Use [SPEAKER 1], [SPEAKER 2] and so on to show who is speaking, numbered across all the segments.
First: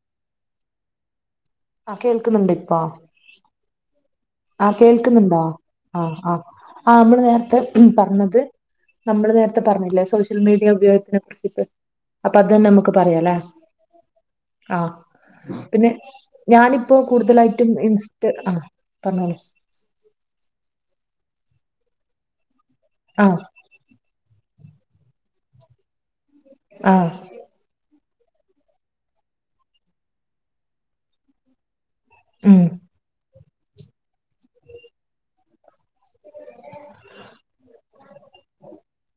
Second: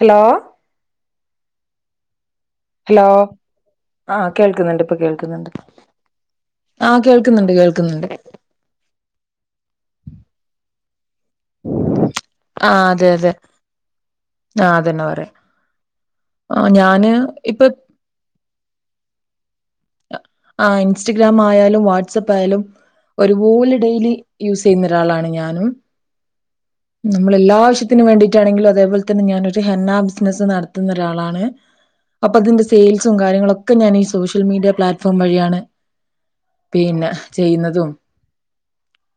[SPEAKER 1] Hello
[SPEAKER 2] ആഹ് കേൾക്ക്ന്നിണ്ട് ഇപ്പൊ
[SPEAKER 1] ഓ
[SPEAKER 2] ആഹ് കേൾക്കുന്നുണ്ടോ ആഹ് ആഹ് ആ
[SPEAKER 1] ആഹ്
[SPEAKER 2] അമ്മള്
[SPEAKER 1] കേൾക്കുന്നുണ്ട്
[SPEAKER 2] നേരത്തെ
[SPEAKER 1] കേൾക്കുന്നുണ്ട്
[SPEAKER 2] പറഞ്ഞത് നമ്മള് നേരത്തെ പറഞ്ഞില്ലേ സോഷ്യൽ മീഡിയ ഉപയോഗത്തിനെ കുറിച്ച് അപ്പൊ അത് ന്നെ
[SPEAKER 1] ആഹ്
[SPEAKER 2] മ്മക്ക്
[SPEAKER 1] അതെ അതെ
[SPEAKER 2] പറയാല്ലേ ആഹ്
[SPEAKER 1] അതന്നെ പറയാ
[SPEAKER 2] പിന്നെ ഞാനിപ്പോ
[SPEAKER 1] ഞാന് ഇപ്പൊ
[SPEAKER 2] കൂടുതലായിട്ടും ഇ റ്റ് ആഹ് പറഞ്ഞോളി
[SPEAKER 1] ആഹ് ഇൻസ്റ്റഗ്രാം ആയാലും വാട്സപ്പ് ആയാലും
[SPEAKER 2] ആഹ്
[SPEAKER 1] ഒരുപോലെ ഡെയിലി യൂസെയ്യുന്ന ഒരാളാണ് ഞാനും
[SPEAKER 2] ആഹ്
[SPEAKER 1] നമ്മൾ എല്ലാാവശ്യത്തിനന് വേണ്ടിയിട്ടാണെങ്കിലും അതേപോലെ തന്നെ ഞാനൊര് ഹെന്നാ ബിസിനസ്സ് നടത്തുന്ന ഒരാളാണ് അപ്പൊ
[SPEAKER 2] ഉം
[SPEAKER 1] അതിന്റെ സെയിൽസും കാര്യങ്ങളൊക്കെ ഞാൻ ഈ സോഷ്യൽ മീഡിയ പ്ലാറ്റ്ഫോം വഴിയാണ് പിന്നെ ചെയ്യുന്നതും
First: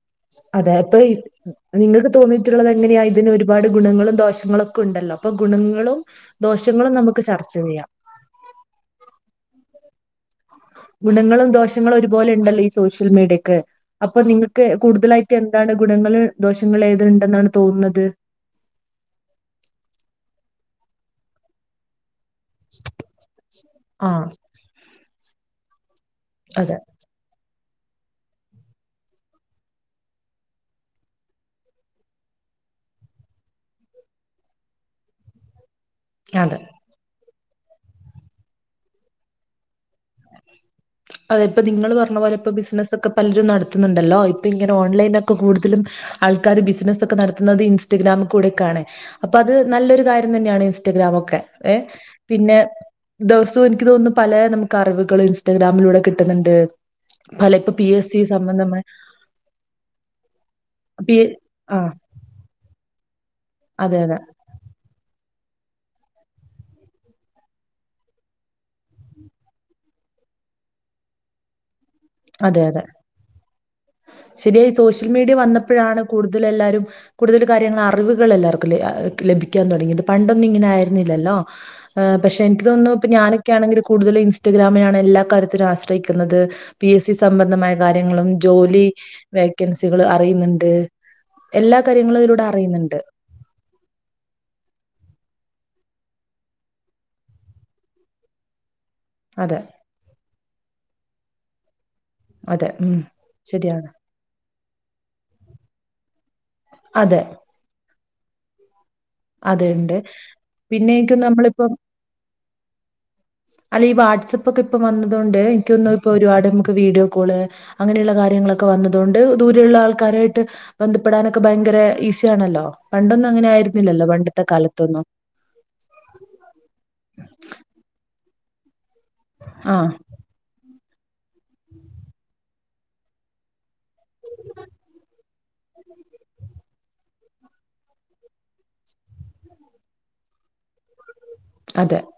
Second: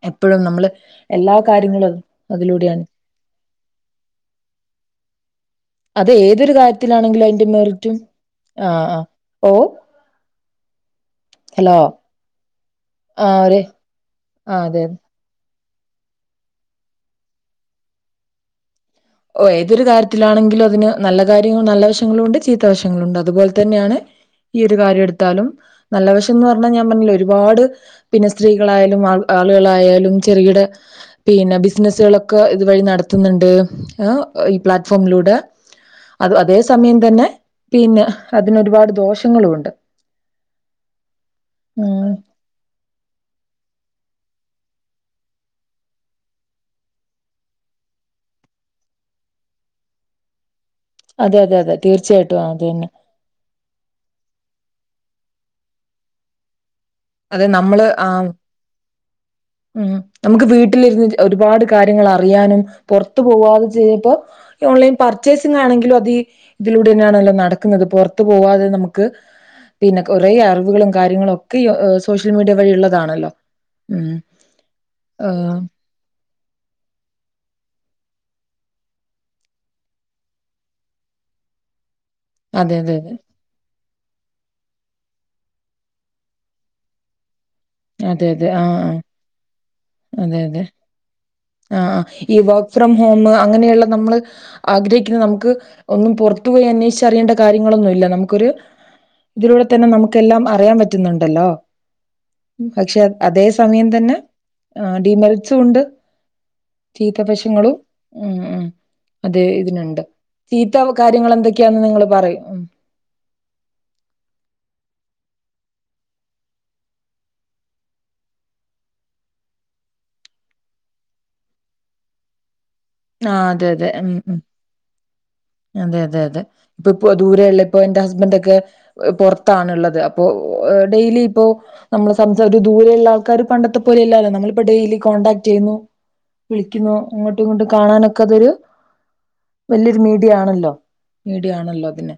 [SPEAKER 1] എപ്പോഴും നമ്മള് എല്ലാ കാര്യങ്ങളും
[SPEAKER 2] തോന്നിട്ടുള്ളത്
[SPEAKER 1] അതിലൂടെയാണ്
[SPEAKER 2] എങ്ങനെയാ ഇതിന് ഒരുപാട് ഗുണങ്ങളും ദോഷങ്ങളൊക്കെ ഉണ്ടല്ലോ അപ്പൊ ഗുണങ്ങളും
[SPEAKER 1] അത് ഏതൊരു
[SPEAKER 2] ദോഷങ്ങളും നമുക്ക്
[SPEAKER 1] കാര്യത്തിലാണെങ്കിലും അതിന്റെ
[SPEAKER 2] ചർച്ച ചെയ്യാം
[SPEAKER 1] മെറിറ്റും ആഹ് ആഹ് ഓ
[SPEAKER 2] ഗുണങ്ങളും
[SPEAKER 1] ഹലോ
[SPEAKER 2] ദോഷങ്ങളും ഒരുപോലെ ഉണ്ടല്ലോ ഈ സോഷ്യൽ
[SPEAKER 1] ആഹ്
[SPEAKER 2] മീഡിയക്ക്
[SPEAKER 1] ഒരു
[SPEAKER 2] അപ്പൊ നിങ്ങൾക്ക്
[SPEAKER 1] ആഹ് അതെ
[SPEAKER 2] കൂടുതലായിട്ട റ്റ് എന്താണ് ഗുണങ്ങള് ദോഷങ്ങള് ഏതുണ്ടെന്നാണ് തോന്നുന്നത്
[SPEAKER 1] ഓ ഏതൊരു കാര്യത്തിലാണെങ്കിലും അതിന് നല്ല കാര്യങ്ങള നല്ലവശങ്ങളുണ്ട് ചീ ദോഷങ്ങളുണ്ട് അതുപോലെ തന്നെയാണ്
[SPEAKER 2] ആ
[SPEAKER 1] ഈ ഒരു കാര്യം എടുത്താലും നല്ല വശ ത്ത് ന്ന് പറഞ്ഞ
[SPEAKER 2] അതെ
[SPEAKER 1] ഞാൻ പറഞ്ഞിലെ ഒരുപാട് പിന്നെ സ്ത്രീകളായാലും ആളുകളായാലും ചെറുകിട പിന്നെ ബിസിനസ്സുകളൊക്കെ ഇതുവഴി നടത്ത്ന്ന്ണ്ട് എഹ് ഈ പ്ലാറ്റ്ഫോമിലൂടെ അത്
[SPEAKER 2] അതെ
[SPEAKER 1] അതേ സമയം തന്നെ പിന്നെ അതിനൊരുപാട് ദോഷങ്ങളുണ്ട്
[SPEAKER 2] അതെ ഇപ്പൊ നിങ്ങള്
[SPEAKER 1] ഉം
[SPEAKER 2] പറഞ്ഞ പോലെ ഇപ്പ ബിസിനസൊക്കെ പ പലരും നടത്തുന്നുണ്ടല്ലോ ഇപ്പൊ ഇങ്ങനെ ഓൺലൈനൊക്കെ കൂടുതലും ആൾക്കാര് ബിസിനസ്സൊക്കെ നടത്തുന്നത് ഇൻസ്റ്റഗ്രാം കൂടെയൊക്കാണ് അപ്പൊ അത് നല്ലൊരു കാര്യം തന്നെയാണ് ഇ ൻസ്റ്റഗ്രാം
[SPEAKER 1] അതെ
[SPEAKER 2] ഒക്കെ
[SPEAKER 1] അതെ അതെ തീർച്ചയായിട്ടും
[SPEAKER 2] പിന്നെ
[SPEAKER 1] അത് തന്നെ
[SPEAKER 2] ദിവസവും എനിക്ക് തോന്നുന്നു പല നമുക്ക് അറിവുകളും ഇൻസ്റ്റാഗ്രാമിലൂടെ കിട്ടുന്നുണ്ട്
[SPEAKER 1] അതെ
[SPEAKER 2] അല്ല ഇപ്പൊ പി
[SPEAKER 1] നമ്മള്
[SPEAKER 2] എസ് സി
[SPEAKER 1] ആഹ്
[SPEAKER 2] സംബന്ധമായ
[SPEAKER 1] ഉം നമുക്ക് വീട്ടിലിരുന്ന്
[SPEAKER 2] പി
[SPEAKER 1] ഒരുപാട്
[SPEAKER 2] ആ
[SPEAKER 1] കാര്യങ്ങൾ അറിയാനും പുറത്തു പോവാതെ
[SPEAKER 2] അതെ
[SPEAKER 1] ചെയ്പ്പോ
[SPEAKER 2] അതെ
[SPEAKER 1] ഈ ഓൺലൈൻ പർച്ചേസിംഗണെങ്കിലും അത് ഇതിലൂടെ തന്നെയാണല്ലോ നടക്കുന്നത് പുറത്തു പോവാതെ നമുക്ക് പിന്നെ കൊറെ അറിവുകളും കാര്യങ്ങളും ഒക്കെ ഈ സോഷ്യൽ മീഡിയ വഴിള്ളതാണല്ലോ ഉം
[SPEAKER 2] ശരിയ സോഷ്യൽ മീഡിയ
[SPEAKER 1] ആഹ്
[SPEAKER 2] വന്നപ്പോഴാണ് കൂടുതൽ എല്ലാരും കൂടുതൽ കാര്യങ്ങൾ അറിവുകൾ എല്ലാവർക്കും ലഭിക്കാൻ തുടങ്ങിത് പണ്ടൊന്നും ഇങ്ങനെ ആയിരുന്നില്ലല്ലോ പക്ഷെ എനിക്ക്
[SPEAKER 1] അതെ
[SPEAKER 2] തോന്നും
[SPEAKER 1] അതെ
[SPEAKER 2] ഇപ്പോ ഞാനൊക്കെയാണെങ്കിൽ കൂടുതലും ഇൻസ്റ്റഗ്രാമിനാണ് എല്ലാ കാര്യനും ആശ്രയിക്കുന്നത് പി എസ് സി സംബന്ധമായ കാര്യങ്ങളും
[SPEAKER 1] അതെ അതെ അതെ ആഹ്
[SPEAKER 2] ജോലി
[SPEAKER 1] ആഹ്
[SPEAKER 2] വേക്കൻസികള്
[SPEAKER 1] അതെ അതെ
[SPEAKER 2] അറിയുന്നുണ്ട് എല്ലാ
[SPEAKER 1] ആഹ് ആഹ്
[SPEAKER 2] കാര്യങ്ങളും
[SPEAKER 1] ഈ
[SPEAKER 2] ഇതിലൂടെ
[SPEAKER 1] വർക്ക് ഫ്രം
[SPEAKER 2] അറിയുന്നുണ്ട്
[SPEAKER 1] ഹോം അങ്ങനെയുള്ള നമ്മള് ആഗ്രഹിക്കുന്ന നമുക്ക് ഒന്നും പുറത്തു പോയി അന്വേഷിച്ച് അറിയേണ്ട കാര്യങ്ങളൊന്നുവില്ല നമുക്കൊരു
[SPEAKER 2] അതെ
[SPEAKER 1] ഇതിലൂടെ തന്നെ നമുക്കെല്ലാം അറിയാൻ പറ്റുന്നുണ്ടല്ലോ
[SPEAKER 2] അതെ ഉം
[SPEAKER 1] പക്ഷെ അതേ
[SPEAKER 2] ശരിയാണ്
[SPEAKER 1] സമയം തന്നെ ആഹ് ഡീമെറിറ്റ്സും ഉണ്ട് ചീത്ത
[SPEAKER 2] അതെ
[SPEAKER 1] വശങ്ങളും ഉം ഉം അതെ ഇതിനുണ്ട് ചീത്ത
[SPEAKER 2] പിന്നെ എനിക്കും
[SPEAKER 1] കാര്യങ്ങൾ
[SPEAKER 2] നമ്മളിപ്പോ
[SPEAKER 1] എന്തേക്കെയാന്ന് നിങ്ങള് പറ യ്
[SPEAKER 2] അല്ല ഈ വാട്സപ്പൊക്കെ പ്പൊ വന്നത് കൊണ്ട് ഇൻക്ക് തോന്നുന്നു ഇപ്പൊ ഒരുപാട് നമുക്ക് വീഡിയോ കോള് അങ്ങനെയുള്ള കാര്യങ്ങളൊക്കെ വന്നത് കൊണ്ട് ദൂരെയുള്ള ആൾക്കാരായിട്ട് ബന്ധപ്പെടാനൊക്കെ ഭയങ്കര ഈസിയാണല്ലോ പണ്ടൊന്നും അങ്ങനെ ആയിര്
[SPEAKER 1] തെ ഉം അതെ അതെ അതെ പ്പ പ്പൊ ദൂരെ ഉള്ള ഇപ്പോ ഇന്റെ ഹസ്‌ബന്റൊക്കെ
[SPEAKER 2] ആ
[SPEAKER 1] പൊർത്താണ്ള്ളത് പ്പൊ ഡെയിലി ഇപ്പോ നമ്മള് സംസാ ദൂരയുള്ള ആൾക്കാര് പണ്ടത്തെ പോലെയല്ലല്ലോ നമ്മള് ഇപ്പൊ ഡെയിലി കോണ്ടാക്ട് ചെയ്യുന്നു വിളിക്കുന്നു അങ്ങോട്ടുഇങ്ങോട്ട് കാണാനൊക്കെ തൊരു വല്ല്യരു മീഡിയ ആണല്ലോ മീഡിയ ആണല്ലോ
[SPEAKER 2] അതെ
[SPEAKER 1] പിന്നെ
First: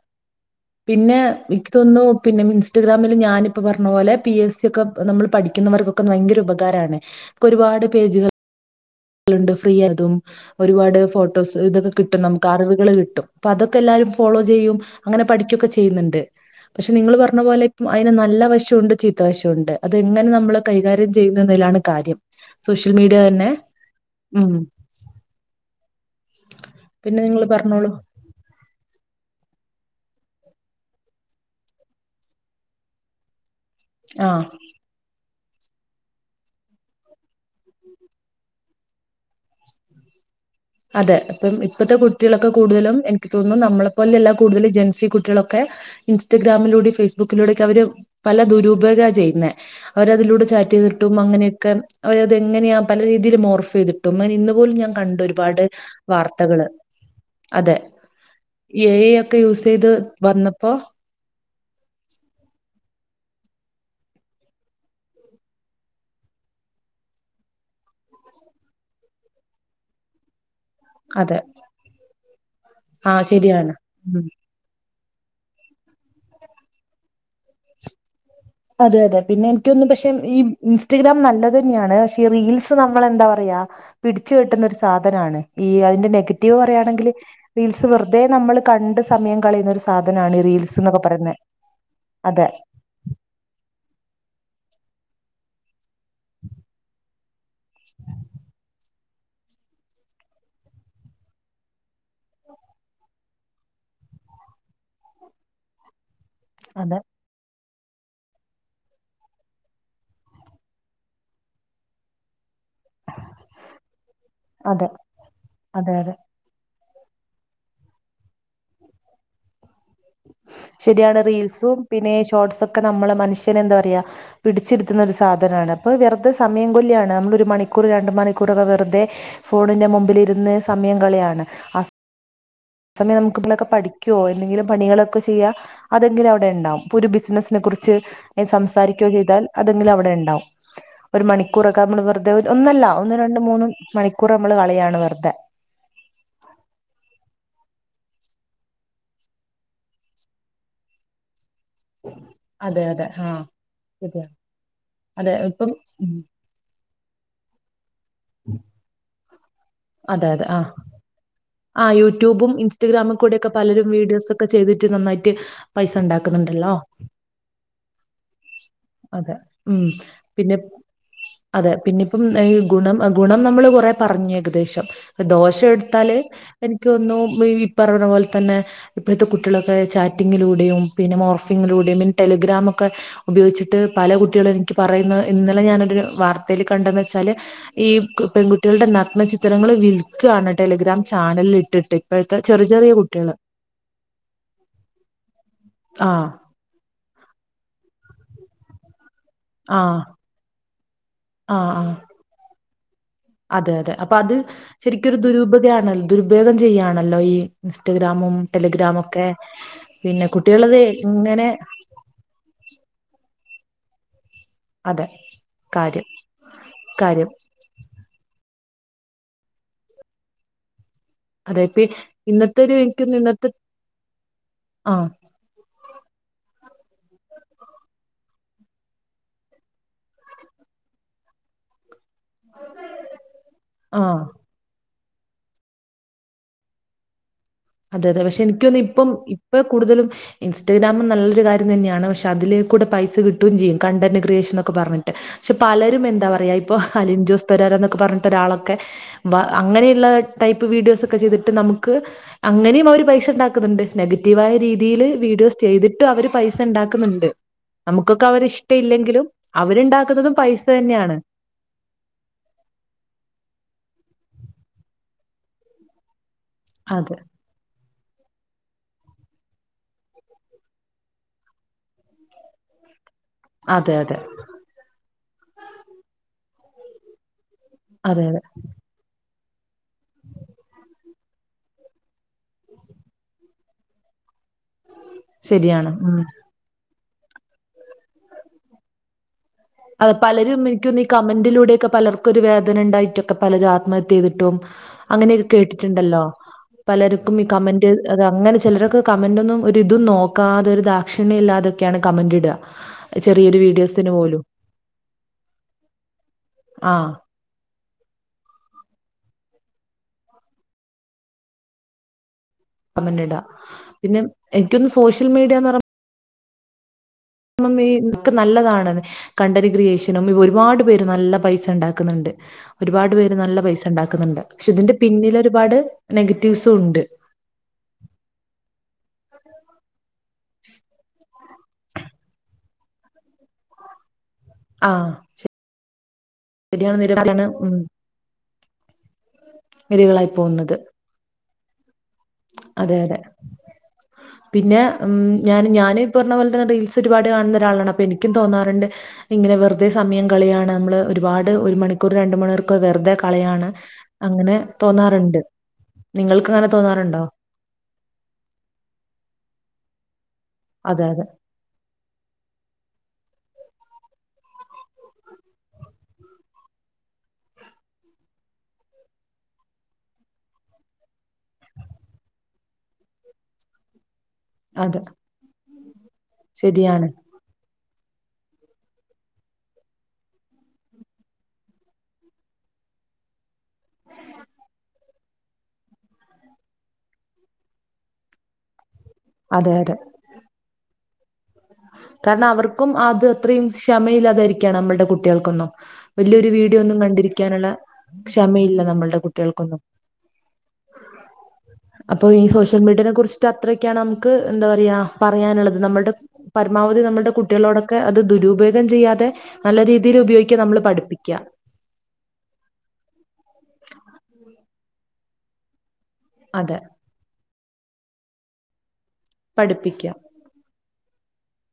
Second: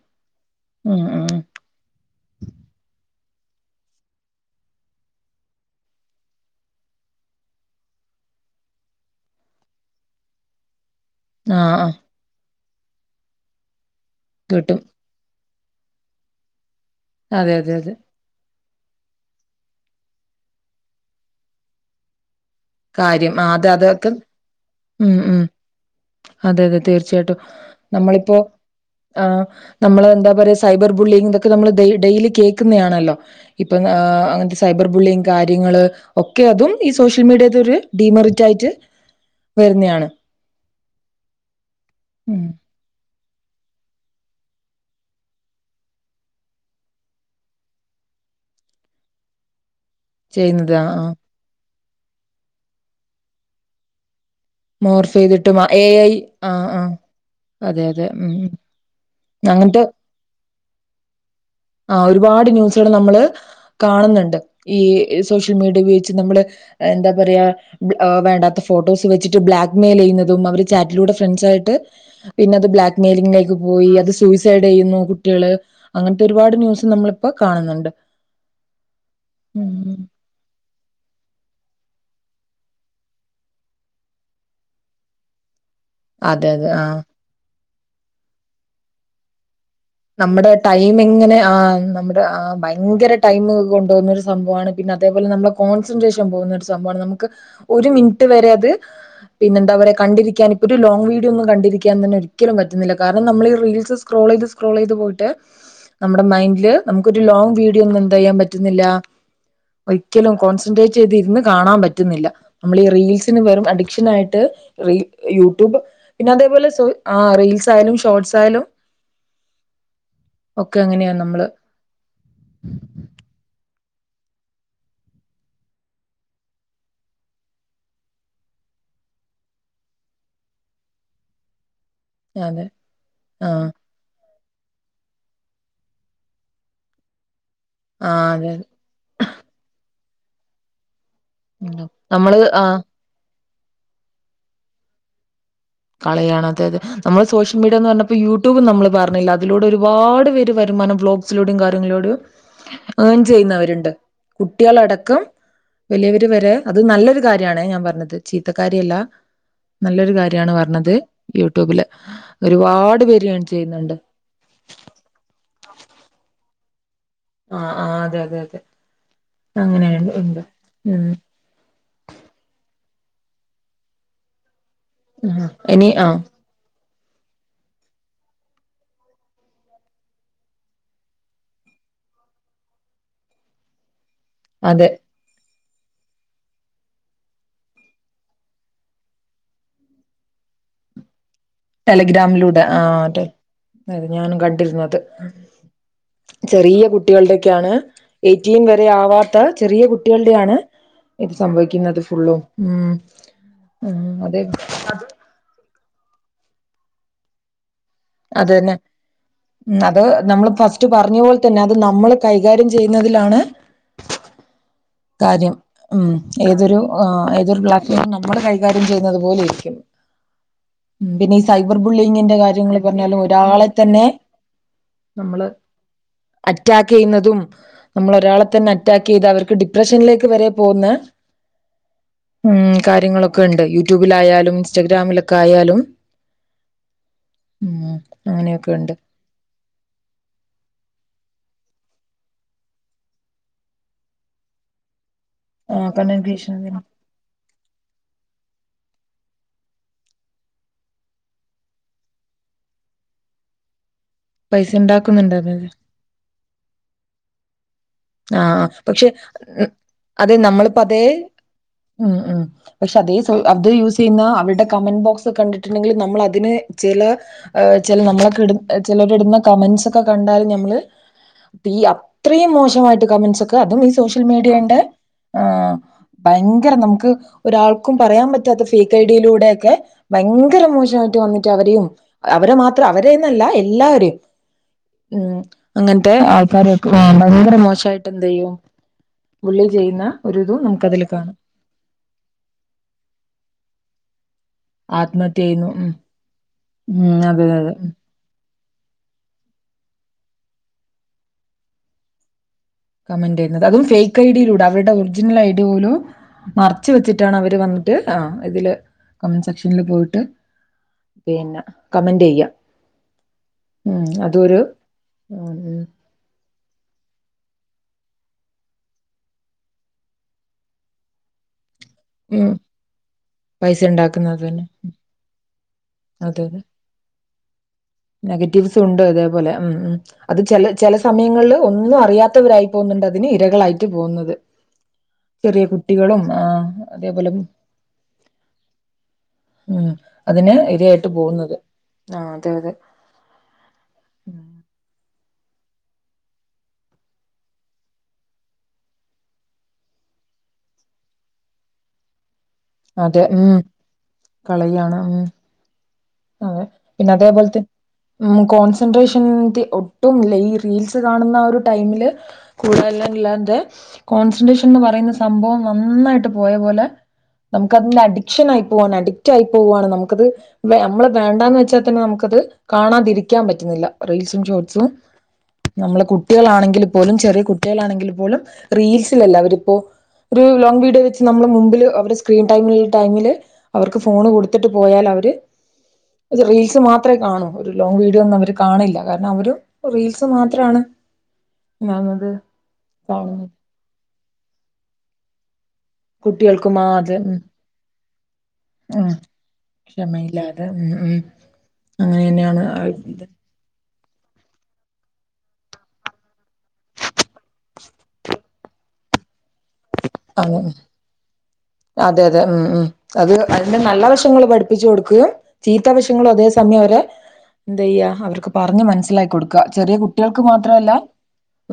[SPEAKER 1] ആ
[SPEAKER 2] പിന്നെ
[SPEAKER 1] ആ
[SPEAKER 2] എനിക്ക് തോന്നുന്നു പിന്നെ ഇൻസ്റ്റഗ്രാമില് ഞാനിപ്പ പർഞ്ഞ പോലെ പി എസ് സി ഒക്കെ നമ്മള് പഠിക്കുന്നവർക്കൊക്കെ ഭയങ്കര ഉപകാരാണ് ക്കൊ ഒരുപാട് പേജുകൾ ണ്ട് ഫ്രീ അതും ഒരുപാട്
[SPEAKER 1] ആ
[SPEAKER 2] ഫോട്ടോസ്
[SPEAKER 1] ആ
[SPEAKER 2] ഇതൊക്കെ കിട്ടും നമുക്ക് അറിവുകള് കിട്ടും പ്പ അതൊക്കെ എല്ലാരും ഫോളോ ചെയ്യും
[SPEAKER 1] കിട്ടും
[SPEAKER 2] അങ്ങനെ പഠിക്കൊക്കെ ചെയ്യുന്ന്ണ്ട് പക്ഷെ നിങ്ങള് പർഞ്ഞ
[SPEAKER 1] അതെ
[SPEAKER 2] പോലെ
[SPEAKER 1] അതെ അതെ
[SPEAKER 2] അയിന് നല്ല വശണ്ട് ചീ ത്ത വശണ്ട് അതെങ്ങനെ നമ്മള് കൈകാര്യം ചെയ്യുന്നതിലാണ് കാര്യം സോഷ്യൽ മീഡിയ
[SPEAKER 1] കാര്യം ആ
[SPEAKER 2] ന്നെ
[SPEAKER 1] അത് അതൊക്കെ ഉം ഉം അതെ അതെ
[SPEAKER 2] പിന്നെ
[SPEAKER 1] തീർച്ചയായിട്ടും
[SPEAKER 2] നിങ്ങൾ പറഞ്ഞോളൂ
[SPEAKER 1] നമ്മളിപ്പോ ആ നമ്മള് എന്താ പറയാ സൈബർ ബുള്ളിങ് ഇതൊക്കെ നമ്മള് ഡെയിലി കേക്കുന്നെയാ ണല്ലോ ഇപ്പം ആ
[SPEAKER 2] ആഹ്
[SPEAKER 1] അങ്ങൻത്തെ സൈബർ ബുള്ളിങ് കാര്യങ്ങള് ഒക്കെ അതും ഈ സോഷ്യൽ മീഡിയ ഇതരു ഡീമറിറ്റ് ആയിട്ട് വരുന്നെയാണ്
[SPEAKER 2] അതെ അപ്പം ഇപ്പത്തെ
[SPEAKER 1] ഉം
[SPEAKER 2] കുട്ടിയളൊക്കെ കൂടുതലും ക് തോന്നുന്നു നമ്മളെ പോലെല്ല കൂടുതൽ ജെൻസി കുട്ടിയളൊക്കെ ഇൻസ്റ്റഗ്രാമിലൂടിം ഫേസ്ബുക്കിലൂടെക്കെ അവര് പല ദുരുപയോഗ ചെയ്യന്ന അവരതിലൂടെ ചാറ്റ്
[SPEAKER 1] ചെയ്യുന്നത് ആഹ് ആഹ്
[SPEAKER 2] ചെയ്തിട്ടും അങ്ങനെയൊക്കെ അവരത് എങ്ങനെയാ പല രീതില് മോർഫ് ചെയ്തിട്ടും അയിന് ഇന്നും പോൽ ഞാൻ
[SPEAKER 1] മോർഫ്
[SPEAKER 2] കണ്ടൊരു
[SPEAKER 1] ചെയ്തിട്ടും
[SPEAKER 2] പാട്
[SPEAKER 1] എ ഐ
[SPEAKER 2] വർത്തകള്
[SPEAKER 1] ആഹ് ആഹ്
[SPEAKER 2] അതെ എ ഐ യൊക്കെ
[SPEAKER 1] അങ്ങനത്തെ
[SPEAKER 2] യൂസയ്ത് വന്നപ്പോ
[SPEAKER 1] ആ ഒരുപാട് ന്യൂസുകള് നമ്മള് കാണുന്നുണ്ട് ഈ സോഷ്യൽ മീഡിയ ഉപയോഗിച്ച് നമ്മള് എന്താ പറയാ വേണ്ടാത്ത ഫോട്ടോസ് വെച്ചിട്ട് ബ്ലാക്ക് മെയിൽ ചെയ്യുന്നതും അവര് ചാറ്റിലൂടെ
[SPEAKER 2] അതെ
[SPEAKER 1] ഫ്രണ്ട്‌സ് ആയിട്ട് പിന്നെ അത് ബ്ലാക്ക്
[SPEAKER 2] ആ
[SPEAKER 1] മെയിങ്ലേക്
[SPEAKER 2] ശരിയാണ്
[SPEAKER 1] പോയി അത്
[SPEAKER 2] ഉം
[SPEAKER 1] സൂയിസൈ സൈഡ് ചെയ്യുന്നു കുട്ടികള് അങ്ങനത്തെ ഒരുപാട് ന്യൂസ് നമ്മളിപ്പോ കാണുന്നുണ്ട്
[SPEAKER 2] അതെ അതെ പിന്നെ ഇൻക്ക് തോന്നുന്നു
[SPEAKER 1] ഉം
[SPEAKER 2] പക്ഷെ ഈ ഇൻസ്റ്റഗ്രാം നല്ലത ന്നെയാണ് പക്ഷെഈ റീൽസ് നമ്മള് എന്താ പറയാ പിടിച്ചു കെട്ടുന്ന ഒരു സാധനാണ് ഈ
[SPEAKER 1] അതെ
[SPEAKER 2] നെഗറ്റീവ്
[SPEAKER 1] അതെ ആഹ്
[SPEAKER 2] പറയാണെങ്കില് റീൽസ് വെർതെ നമ്മള് കണ്ട് സമയം കളിണരു സ്
[SPEAKER 1] നമ്മുടെ ടൈമ് ഇങ്ങനെ ആ നമ്മുടെ ആ
[SPEAKER 2] അതെ
[SPEAKER 1] ഭ യങ്കര ടൈമ് കൊണ്ടു പോവുന്ന ഒരു സംഭവാണ് പിന്നെ അതേപോലെ നമ്മളെ കോൺസെൻട്രേഷൻ പോവുന്നൊരു സംഭവാണ് നമുക്ക് ഒരു മിൻറ്റ് വരെ അത് പിന്നെ എന്താ പറയാ കണ്ടിരിക്കാൻ ഇപ്പൊ ഒരു ലോങ് വീഡിയോ ഒന്നും കണ്ടിരിക്കാൻ തന്നെ ഒരിക്കലും പറ്റുന്നില്ല കാരണം നമ്മള് റീൽസ് സ്ക്രോൾ ചെയ്ത് ക്രോൾ ചെയ്ത് പോയിട്ട് നമ്മുടെ മൈൻഡില്
[SPEAKER 2] അതെ
[SPEAKER 1] നമുക്കൊരു ലോങ്ങ് വീഡിയോ ഒന്നും എന്ത ചെയ്യാൻ പറ്റുന്നില്ല ഒരിക്കലും കോൺസെൻട്രേറ്റ് ചെയ്ത് ഇര്ന്ന് കാണാം പറ്റുന്നില്ല നമ്മള് ഈ റീൽസിന് വെറും അഡിക്ഷൻ ആയിട്ട്
[SPEAKER 2] അതെ
[SPEAKER 1] യൂട്യൂബ്
[SPEAKER 2] അതെ അതെ
[SPEAKER 1] പിന്നെ അതേപോലെ ആ റീൽസായാലും ഷോർട്ട്സ് ആയാലും ഒക്കെ
[SPEAKER 2] ശരിയാണ്
[SPEAKER 1] അങ്ങനെയാണ് നമ്മള്
[SPEAKER 2] റീൽസും പിന്നെ ഈ ഷോർട്സോക്കെ നമ്മള മനുഷ്യന് എന്താ പറയാ പിടിച്ചിര്ത്തുന്ന ഒരു സാധനാണ് അപ്പോ വെർതെ സമയം കൊല്ല്യാണ് നമ്മളൊരു മണിക്കൂർ രണ്ട് മണിക്കൂറൊക്കെ വെർതെ ഫോണിന്റെ മുമ്പിലിര്ന്ന സമയം കള യാണ്
[SPEAKER 1] അതെ
[SPEAKER 2] സമയം നമുക്ക് [unintelligible] പഠിക്കൊ എന്തെിലും പണികളോക്കെ ചെയ്യാ അതെങ്കില് അവിടെണ്ടാവും ഇപ്പ ഒരു ബിസിനസിനെ കുർ ച്
[SPEAKER 1] ആഹ് അതെ
[SPEAKER 2] സംസാരിക്ക്യോ ചെയ്താൽ അതെങ്കിലും അവടെണ്ടാവും ഒരു മണിക്കൂറൊക്കെ
[SPEAKER 1] അതെ
[SPEAKER 2] നമ്മള് വെറുതെ
[SPEAKER 1] ആഹ്
[SPEAKER 2] ഒന്നല്ല ഒന്ന് രണ്ട് മൂന്ന് മണിക്കൂർ നമ്മള് കളയാണ് വെറുതെ
[SPEAKER 1] കളയാണ അതെ അതെ നമ്മള് സോഷ്യൽ മീഡിയ എന്ന് പറഞ്ഞപ്പോ യൂട്യൂബ നമ്മള് പറഞ്ഞില്ല അതിലൂടെ ഒരുപാട് പേര് വരുമാനം ബ്ലോഗ് ബസിലൂടെയും കാര്ങ്ങളിലൂടെയും
[SPEAKER 2] അതെ അതെ
[SPEAKER 1] ഏൺ
[SPEAKER 2] ആഹ്
[SPEAKER 1] ചെയ്യുന്നവരുണ്ട്
[SPEAKER 2] ശരിയാ
[SPEAKER 1] കുട്ടികളടക്കം
[SPEAKER 2] അതെ ഇപ്പം ഉം
[SPEAKER 1] വലിയവര് വരെ അത് നല്ലൊരു കാര്യമാണേ ഞാൻ പറഞ്ഞത് ചീത്തക്കാരിയല്ല നല്ലൊരു
[SPEAKER 2] അതെ അതെ
[SPEAKER 1] കാര്യമാണ്
[SPEAKER 2] ആഹ്
[SPEAKER 1] പറഞ്ഞത് യൂട്യൂബില്
[SPEAKER 2] ആഹ് യൂട്യൂബും
[SPEAKER 1] ഒരുപാട്
[SPEAKER 2] ഇൻസ്റ്റഗ്രാമിൽ
[SPEAKER 1] പേര് ഏൺ
[SPEAKER 2] കൂടെയൊക്കെ പലരും
[SPEAKER 1] ചെയ്യുന്നുണ്ട്
[SPEAKER 2] വീഡിയോസ് ഒക്കെ ചെയ്തിട്ട് നന്നായിട്ട് പൈസ ഉണ്ടാക്കുന്നുണ്ടല്ലോ
[SPEAKER 1] ആഹ് ആഹ് അതെ അതെ
[SPEAKER 2] അതെ ഉം
[SPEAKER 1] അങ്ങനെയ ഉണ്ട്
[SPEAKER 2] പിന്നെ
[SPEAKER 1] ഉം
[SPEAKER 2] അതെ പിന്നെപ്പം ഗുണം ഗുണം നമ്മള് കുറെ പറഞ്ഞു ഏകദേശം
[SPEAKER 1] ആഹ്
[SPEAKER 2] ദോഷം
[SPEAKER 1] ഇനി
[SPEAKER 2] എടുത്താല്
[SPEAKER 1] ആഹ്
[SPEAKER 2] എനിക്ക് തോന്നുന്നു ഈ പറഞ്ഞ പോലെ തന്നെ ഇപ്പോഴത്തെ കുട്ടികളൊക്കെ ചാറ്റിങ്ങിലൂടെയും പിന്നെ മോർഫിങ്ങിലൂടെയും പിന്നെ ടെലിഗ്രാം ഒക്കെ ഉപയോഗിച്ചിട്ട് പല കുട്ടികളും എനിക്ക്
[SPEAKER 1] അതെ
[SPEAKER 2] പറയുന്നത് ഇന്നലെ ഞാനൊരു വാർത്തയിൽ കണ്ടെന്ന് വെച്ചാൽ ഈ പെൺകുട്ടികളുടെ നഗ്ന ചിത്രങ്ങൾ വിൽക്കുകയാണ് ടെലിഗ്രാം ചാനലിൽ ഇട്ടിട്ട് ഇപ്പോഴത്തെ
[SPEAKER 1] ടെലിഗ്രാമിലൂടെ
[SPEAKER 2] ചെറിയ ചെറിയ
[SPEAKER 1] ആഹ് അതെ
[SPEAKER 2] കുട്ടികള്
[SPEAKER 1] ഞാനും കണ്ടിരുന്നു അത്
[SPEAKER 2] ആഹ്
[SPEAKER 1] ചെറിയ കുട്ടികളുടെയൊക്കെയാണ് എയ്റ്റീൻ വരെ ആവാത്ത ചെറിയ
[SPEAKER 2] ആഹ്
[SPEAKER 1] കുട്ടികളുടെയാണ് ഇത്
[SPEAKER 2] ആഹ് ആഹ്
[SPEAKER 1] സംഭവിക്കുന്നത് ഫുള്ളും ഉം
[SPEAKER 2] അതെ അതെ അപ്പൊ അത് ശരിക്കരു ദുരുപകയാണല്ലോ ദുരുപയോഗം ചെയ്യുകയാണല്ലോ ഈ ഇൻസ്റ്റഗ്രാമും
[SPEAKER 1] അതന്നെ
[SPEAKER 2] ടെലിഗ്രാമ ഒക്കെ
[SPEAKER 1] ഉം അത്
[SPEAKER 2] പിന്നെ
[SPEAKER 1] നമ്മള്
[SPEAKER 2] കുട്ടികൾത്
[SPEAKER 1] ഫസ്റ്റ് പറഞ്ഞ പോലെ
[SPEAKER 2] ഇങ്ങനെ
[SPEAKER 1] തന്നെ അത് നമ്മള് കൈകാര്യം ചെയ്യുന്നതിലാണ്
[SPEAKER 2] അതെ
[SPEAKER 1] കാര്യം
[SPEAKER 2] കാര്യം
[SPEAKER 1] ഉം ഏതൊരു
[SPEAKER 2] കാര്യം
[SPEAKER 1] ഏതൊരു ബ്ലാക്ക് നമ്മള് കൈകാര്യം ചെയ്യുന്നത് പോലെ ഇരിക്കും ഉം പിന്നെ ഈ
[SPEAKER 2] അതെ
[SPEAKER 1] സൈബർ
[SPEAKER 2] ഇപ്പ
[SPEAKER 1] ബുള്ളിങ്ങിന്റെ
[SPEAKER 2] ഇന്നത്തെ ഒരു
[SPEAKER 1] കാര്യങ്ങൾ
[SPEAKER 2] എനിക്കൊന്ന്
[SPEAKER 1] പറഞ്ഞാലും
[SPEAKER 2] ഇന്നത്തെ
[SPEAKER 1] ഒരാളെ തന്നെ
[SPEAKER 2] ആഹ്
[SPEAKER 1] നമ്മള് അറ്റാക്ക് ചെയ്യുന്നതും നമ്മൾ ഒരാളെ തന്നെ അറ്റാക്ക് ചെയ്ത് അവർക്ക് ഡി ഡിപ്രഷനിലേക്ക് വരെ പോകുന്ന ഉം കാര്യങ്ങളൊക്കെ ഉണ്ട്
[SPEAKER 2] ആഹ്
[SPEAKER 1] യൂട്യൂബിലായാലും ഇൻസ്റ്റഗ്രാമിലൊക്കെ ആയാലും ഉം
[SPEAKER 2] അതെ അതെ പക്ഷെ
[SPEAKER 1] അങ്ങനെയൊക്കെ
[SPEAKER 2] എനിക്കൊന്ന്
[SPEAKER 1] ഉണ്ട്
[SPEAKER 2] ഇപ്പം ഇപ്പ കൂടുതലും ഇൻസ്റ്റഗ്രാാം നല്ലൊരു കാര്യം തന്നെയാണ് പക്ഷെ അതിൽ കൂടെ പൈസ കിട്ടുകയും ചെയ്യും കണ്ടന്റ് ക്രിയേഷനൊക്കെ പറഞ്ഞിട്ട് പക്ഷെ
[SPEAKER 1] ആഹ്
[SPEAKER 2] പലരും
[SPEAKER 1] കണ്ടന്റ്
[SPEAKER 2] എന്താ പറയാ ഇപ്പൊ
[SPEAKER 1] ക്രിയേഷൻ
[SPEAKER 2] അലിൻ ജോസ് പെരാർ എന്നൊക്കെ പറഞ്ഞിട്ട് ഒരാളൊക്കെ വ അങ്ങനെയുള്ള ടൈപ്പ് വീഡിയോസ് ഒക്കെ ചെയ്തിട്ട് നമുക്ക് അങ്ങനെയും അവര് പൈസ ഉണ്ടാക്കുന്നുണ്ട് നെഗറ്റീവായ
[SPEAKER 1] പൈസ
[SPEAKER 2] രീതിയിൽ
[SPEAKER 1] ഉണ്ടാക്കുന്നുണ്ടത്
[SPEAKER 2] വീഡിയോസ് ചെയ്തിട്ട് ഇട്ടും അവര് പൈസ ഉണ്ടാക്കുന്നുണ്ട് നമുക്കൊക്കെ
[SPEAKER 1] ആഹ്
[SPEAKER 2] അവരിഷ്ട
[SPEAKER 1] പക്ഷെ
[SPEAKER 2] ഇല്ലെങ്കിലും
[SPEAKER 1] അതെ
[SPEAKER 2] അവരുണ്ടാക്കുന്നതും പൈസ
[SPEAKER 1] നമ്മളിപ്പോ അതേ
[SPEAKER 2] തന്നെയാണ്
[SPEAKER 1] ഉം ഉം പക്ഷെ അതേ അത് യൂസ് ചെയ്യുന്ന അവരുടെ കമന്റ് ബോക്സ് കണ്ടിട്ടുണ്ടെങ്കിൽ നമ്മൾ അതിന് ചില
[SPEAKER 2] അതെ
[SPEAKER 1] ചില നമ്മളൊക്കെ ഇ ചിലർ ഇടുന്ന കമന്റ്സ് ഒക്കെ കണ്ടാലും നമ്മള് [unintelligible] അത്രയും മോശം ായിട്ട് കമന്റ്സ് ഒക്കെ അതും ഈ
[SPEAKER 2] അതെ അതെ
[SPEAKER 1] സോഷ്യൽ മീഡിയന്റെ ഭയങ്കര നമുക്ക് ഒരാൾക്കും
[SPEAKER 2] അതെ
[SPEAKER 1] പറയാൻ
[SPEAKER 2] അതെ
[SPEAKER 1] പറ്റാത്ത ഫേക്ക് ഐ ഡിയിലൂടെ ഒക്കെ ഭയങ്കര മോശമായിട്ട് വന്നിട്ട് അവരെയും അവരെ മാത്രം അവരെന്നല്ല എല്ലാരെയും
[SPEAKER 2] [inaudible]
[SPEAKER 1] ഉം
[SPEAKER 2] ശരിയാണ്
[SPEAKER 1] അങ്ങനത്തെ
[SPEAKER 2] ഉം
[SPEAKER 1] ആൾക്കാരൊക്കെ ഭയങ്കര മോശായിട്ട് എന്ത്‌ ചെയ്യും ബുള്ളി ചെയ്യുന്ന
[SPEAKER 2] അ
[SPEAKER 1] ഒരു
[SPEAKER 2] പലരും
[SPEAKER 1] ഇതും
[SPEAKER 2] എനിക്ക്
[SPEAKER 1] നമുക്കതിൽ
[SPEAKER 2] തോന്നുന്നു ഈ
[SPEAKER 1] കാണാം
[SPEAKER 2] കമന്റിലൂടെയൊക്കെ പലർക്കൊരു വേദന ഉണ്ടായിട്ടൊക്കെ പലര് ആത്മഹത്യ ചെയ്തിട്ടും
[SPEAKER 1] ആത്മഹത്യ
[SPEAKER 2] അങ്ങനെയൊക്കെ
[SPEAKER 1] ചെയ്യുന്നു ഉം
[SPEAKER 2] കേട്ടിട്ടുണ്ടല്ലോ
[SPEAKER 1] ഉം
[SPEAKER 2] പലർക്കും
[SPEAKER 1] അതെ
[SPEAKER 2] ഈ
[SPEAKER 1] അതെ
[SPEAKER 2] കമന്റ് അത അങ്ങനെ ചിലരൊക്കെ കമന്റൊന്നും ഒരു ഇതും നോക്കാതെ ഒരു ദാക്ഷണ്യം ഇല്ലാതൊക്കെയാണ് കമന്റ് ഇടുക
[SPEAKER 1] കമന്റ്
[SPEAKER 2] ചെറിയൊരു
[SPEAKER 1] ചെയ്യുന്നത് അതും
[SPEAKER 2] വീഡിയോസിന്
[SPEAKER 1] ഫേക്ക്
[SPEAKER 2] പോലും
[SPEAKER 1] ഐഡിയിലൂടെ അവരുടെ ഒറിജിനൽ ഐഡി പോലും മറച്ച്
[SPEAKER 2] ആ
[SPEAKER 1] വെച്ചിട്ടാണ് അവര് വ ആഹ് ഇതില് കമന്റ് സെക്ഷനിൽ പോയിട്ട് പിന്നെ കമന്റ് ചെയ്യാം
[SPEAKER 2] കമന്റിടാ
[SPEAKER 1] ഉം
[SPEAKER 2] പിന്നെ
[SPEAKER 1] അതൊരു
[SPEAKER 2] എനിക്കൊന്ന് സോഷ്യൽ
[SPEAKER 1] ഉം
[SPEAKER 2] മീഡിയന്ന് പറ് ഇക്ക് നല്ലതാണ് കണ്ടന്റ് ക്രിയേഷനും ഒരുപാട് പേര് നല്ല പൈസ ഉണ്ടാക്കും ആക്കുന്നുണ്ട്
[SPEAKER 1] ഉം
[SPEAKER 2] ഒരുപാട് പേര് നല്ല പൈസ ഉണ്ടാക്കുന്നുണ്ട്
[SPEAKER 1] ഉണ്ടാക്കുന്നത് തന്നെ
[SPEAKER 2] പക്ഷെ ഇതിന്റെ പിന്നിൽ ഒരുപാട്
[SPEAKER 1] അതെ അതെ
[SPEAKER 2] നെഗറ്റീവ്സും ഉണ്ട്
[SPEAKER 1] നെഗറ്റീവ്സ് ഉണ്ട് അതേപോലെ ഉം ഉം അത് ചില ചില സമയങ്ങളിൽ ഒന്നും അറിയാത്തവരായി പോകുന്നുണ്ട് അതിന് ഇരകളായിട്ട് പോകുന്നത്
[SPEAKER 2] ആഹ്
[SPEAKER 1] ചെറിയ കുട്ടികളും ആ
[SPEAKER 2] ശരിയാണ്
[SPEAKER 1] അതേപോലെ
[SPEAKER 2] നിരവധിയാണ് ഉം ഇരകളായി
[SPEAKER 1] അതിന്
[SPEAKER 2] പോകുന്നത്
[SPEAKER 1] ഇരയായിട്ട് പോകുന്നത് ആ അതെ അതെ
[SPEAKER 2] അതെ അതെ പിന്നെ ഞാന് ഞാനീപറഞ്ഞപോലെ തന്നെ റീൽസ് ഒരുപാട് കാണുന്ന ഒരാളാണ് അപ്പൊ എനിക്കും തോന്നാറുണ്ട് ഇങ്ങനെ വെറുതെ സമയം കളയാണ് നമ്മള് ഒരുപാട് ഒരു മണിക്കൂർ രണ്ടു മണിക്കൂർ ക്കെ വെറുതെ
[SPEAKER 1] അതെ ഉം
[SPEAKER 2] കളയാണ് അങ്ങനെ
[SPEAKER 1] കളയാണ് ഉം
[SPEAKER 2] തോന്നാറുണ്ട് നിങ്ങൾക്ക് അങ്ങനെ തോന്നാറുണ്ടോ?
[SPEAKER 1] അതുപോലെതന്നെ കോൺസെൻട്രേഷൻ ഒട്ടും ഇല്ല ഈ റീൽസ്
[SPEAKER 2] അതെ അതെ
[SPEAKER 1] കാണുന്ന ആ ഒരു ടൈമില് കൂടോല്ലും ഇല്ലാത്തെ കോൺസെൻട്രേഷൻ എന്ന് പറയുന്ന സംഭവം നന്നായിട്ട് പോയ പോലെ നമുക്ക് അതിന്റെ അഡിക്ഷൻ ആയി പോവാ അഡിക്റ്റ് ആയി പോവാണ് നമുക്കത് നമ്മൾ വേണ്ടന്ന് വെച്ചാൽ തന്നെ നമുക്കത് കാണാതിരിക്കാൻ പറ്റുന്നില്ല റീൽസും ഷോർട്സും
[SPEAKER 2] അതെ
[SPEAKER 1] നമ്മളെ കുട്ടികളാണെങ്കിൽ
[SPEAKER 2] ശരിയാണ്
[SPEAKER 1] പോലും ചെറിയ കുട്ടികളാണെങ്കിൽ പോലും റീൽസിലല്ലേ അവരിപ്പോ ഒരു ലോങ് വീഡിയോ വെച്ച് നമ്മള് മുമ്പില് അവടെ സ്ക്രീൻ ടൈമുള്ള ടൈമില് അവർക്ക് ഫോണ് കൊടുത്തിട്ട് പോയാൽ അവര് റീൽസ് മാത്രമേ കാണൂ ഒരു ലോങ് വീഡിയോ ഒന്നും അവര് കാണില്ല കാരണം അവര്
[SPEAKER 2] അതെ അതെ
[SPEAKER 1] റീൽസ് മാത്രമാണ് ഒന്നാമത്
[SPEAKER 2] കാരണം അവർക്കും അത്
[SPEAKER 1] കാണുന്നത്
[SPEAKER 2] അത്രയും ക്ഷമയില്ലാതെയിരിക്കയാണ് നമ്മളുടെ കുട്ടികൾക്കൊന്നും വലിയൊരു
[SPEAKER 1] കുട്ടികൾക്ക്
[SPEAKER 2] വീഡിയോ ഒന്നും
[SPEAKER 1] മാത് ഉം
[SPEAKER 2] കണ്ടിരിക്കാനുള്ള ക്ഷമയില്ല
[SPEAKER 1] ഉം
[SPEAKER 2] നമ്മളുടെ കുട്ടികൾക്കൊന്നും
[SPEAKER 1] ക്ഷമയില്ലാതെ ഉം ഉം അങ്ങനെ
[SPEAKER 2] അപ്പൊ ഈ
[SPEAKER 1] തന്നെയാണ്
[SPEAKER 2] സോഷ്യൽ മീഡിയേനെ
[SPEAKER 1] ഇത്
[SPEAKER 2] കുറിച്ചിട്ട് അത്രൊക്കയാണ് നമുക്ക് എന്താ പറയാ പറയാനുള്ളത് നമ്മളുടെ പരമാവധി നമ്മളുടെ കുട്ടികളോടൊക്കെ അത് ദുരുപയോഗം ചെയ്യാതെ നല്ല രീതിയിൽ ഉപയോഗിക്കുക നമ്മള് പഠിപ്പിക്കുക
[SPEAKER 1] അതെ അതെ ഉം ഉം അത് അതിന്റെ നല്ല വശങ്ങൾ പഠിപ്പിച്ച്കൊടുക്കുകയും ചീത്ത വശങ്ങളും അതേ
[SPEAKER 2] അതെ
[SPEAKER 1] സമയം അവരെ എന്തയ്യ അവർക്ക് പറഞ്ഞ് മനസ്സിലാക്കി കൊടുക്കുക ചെറിയ
[SPEAKER 2] പഠിപ്പിക്കുക
[SPEAKER 1] കുട്ടികൾക്ക് അത് മാത്രംല്ല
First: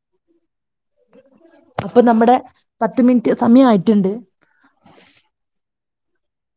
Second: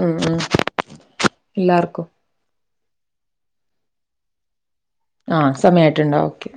[SPEAKER 1] ഉം
[SPEAKER 2] അപ്പൊ
[SPEAKER 1] എല്ലാർക്കും
[SPEAKER 2] നമ്മുടെ പത്ത് മിനിറ്റ് സമയം ആയിട്ടുണ്ട്
[SPEAKER 1] ആ സമയമായിട്ട്ണ്ടാ ഓക്കെ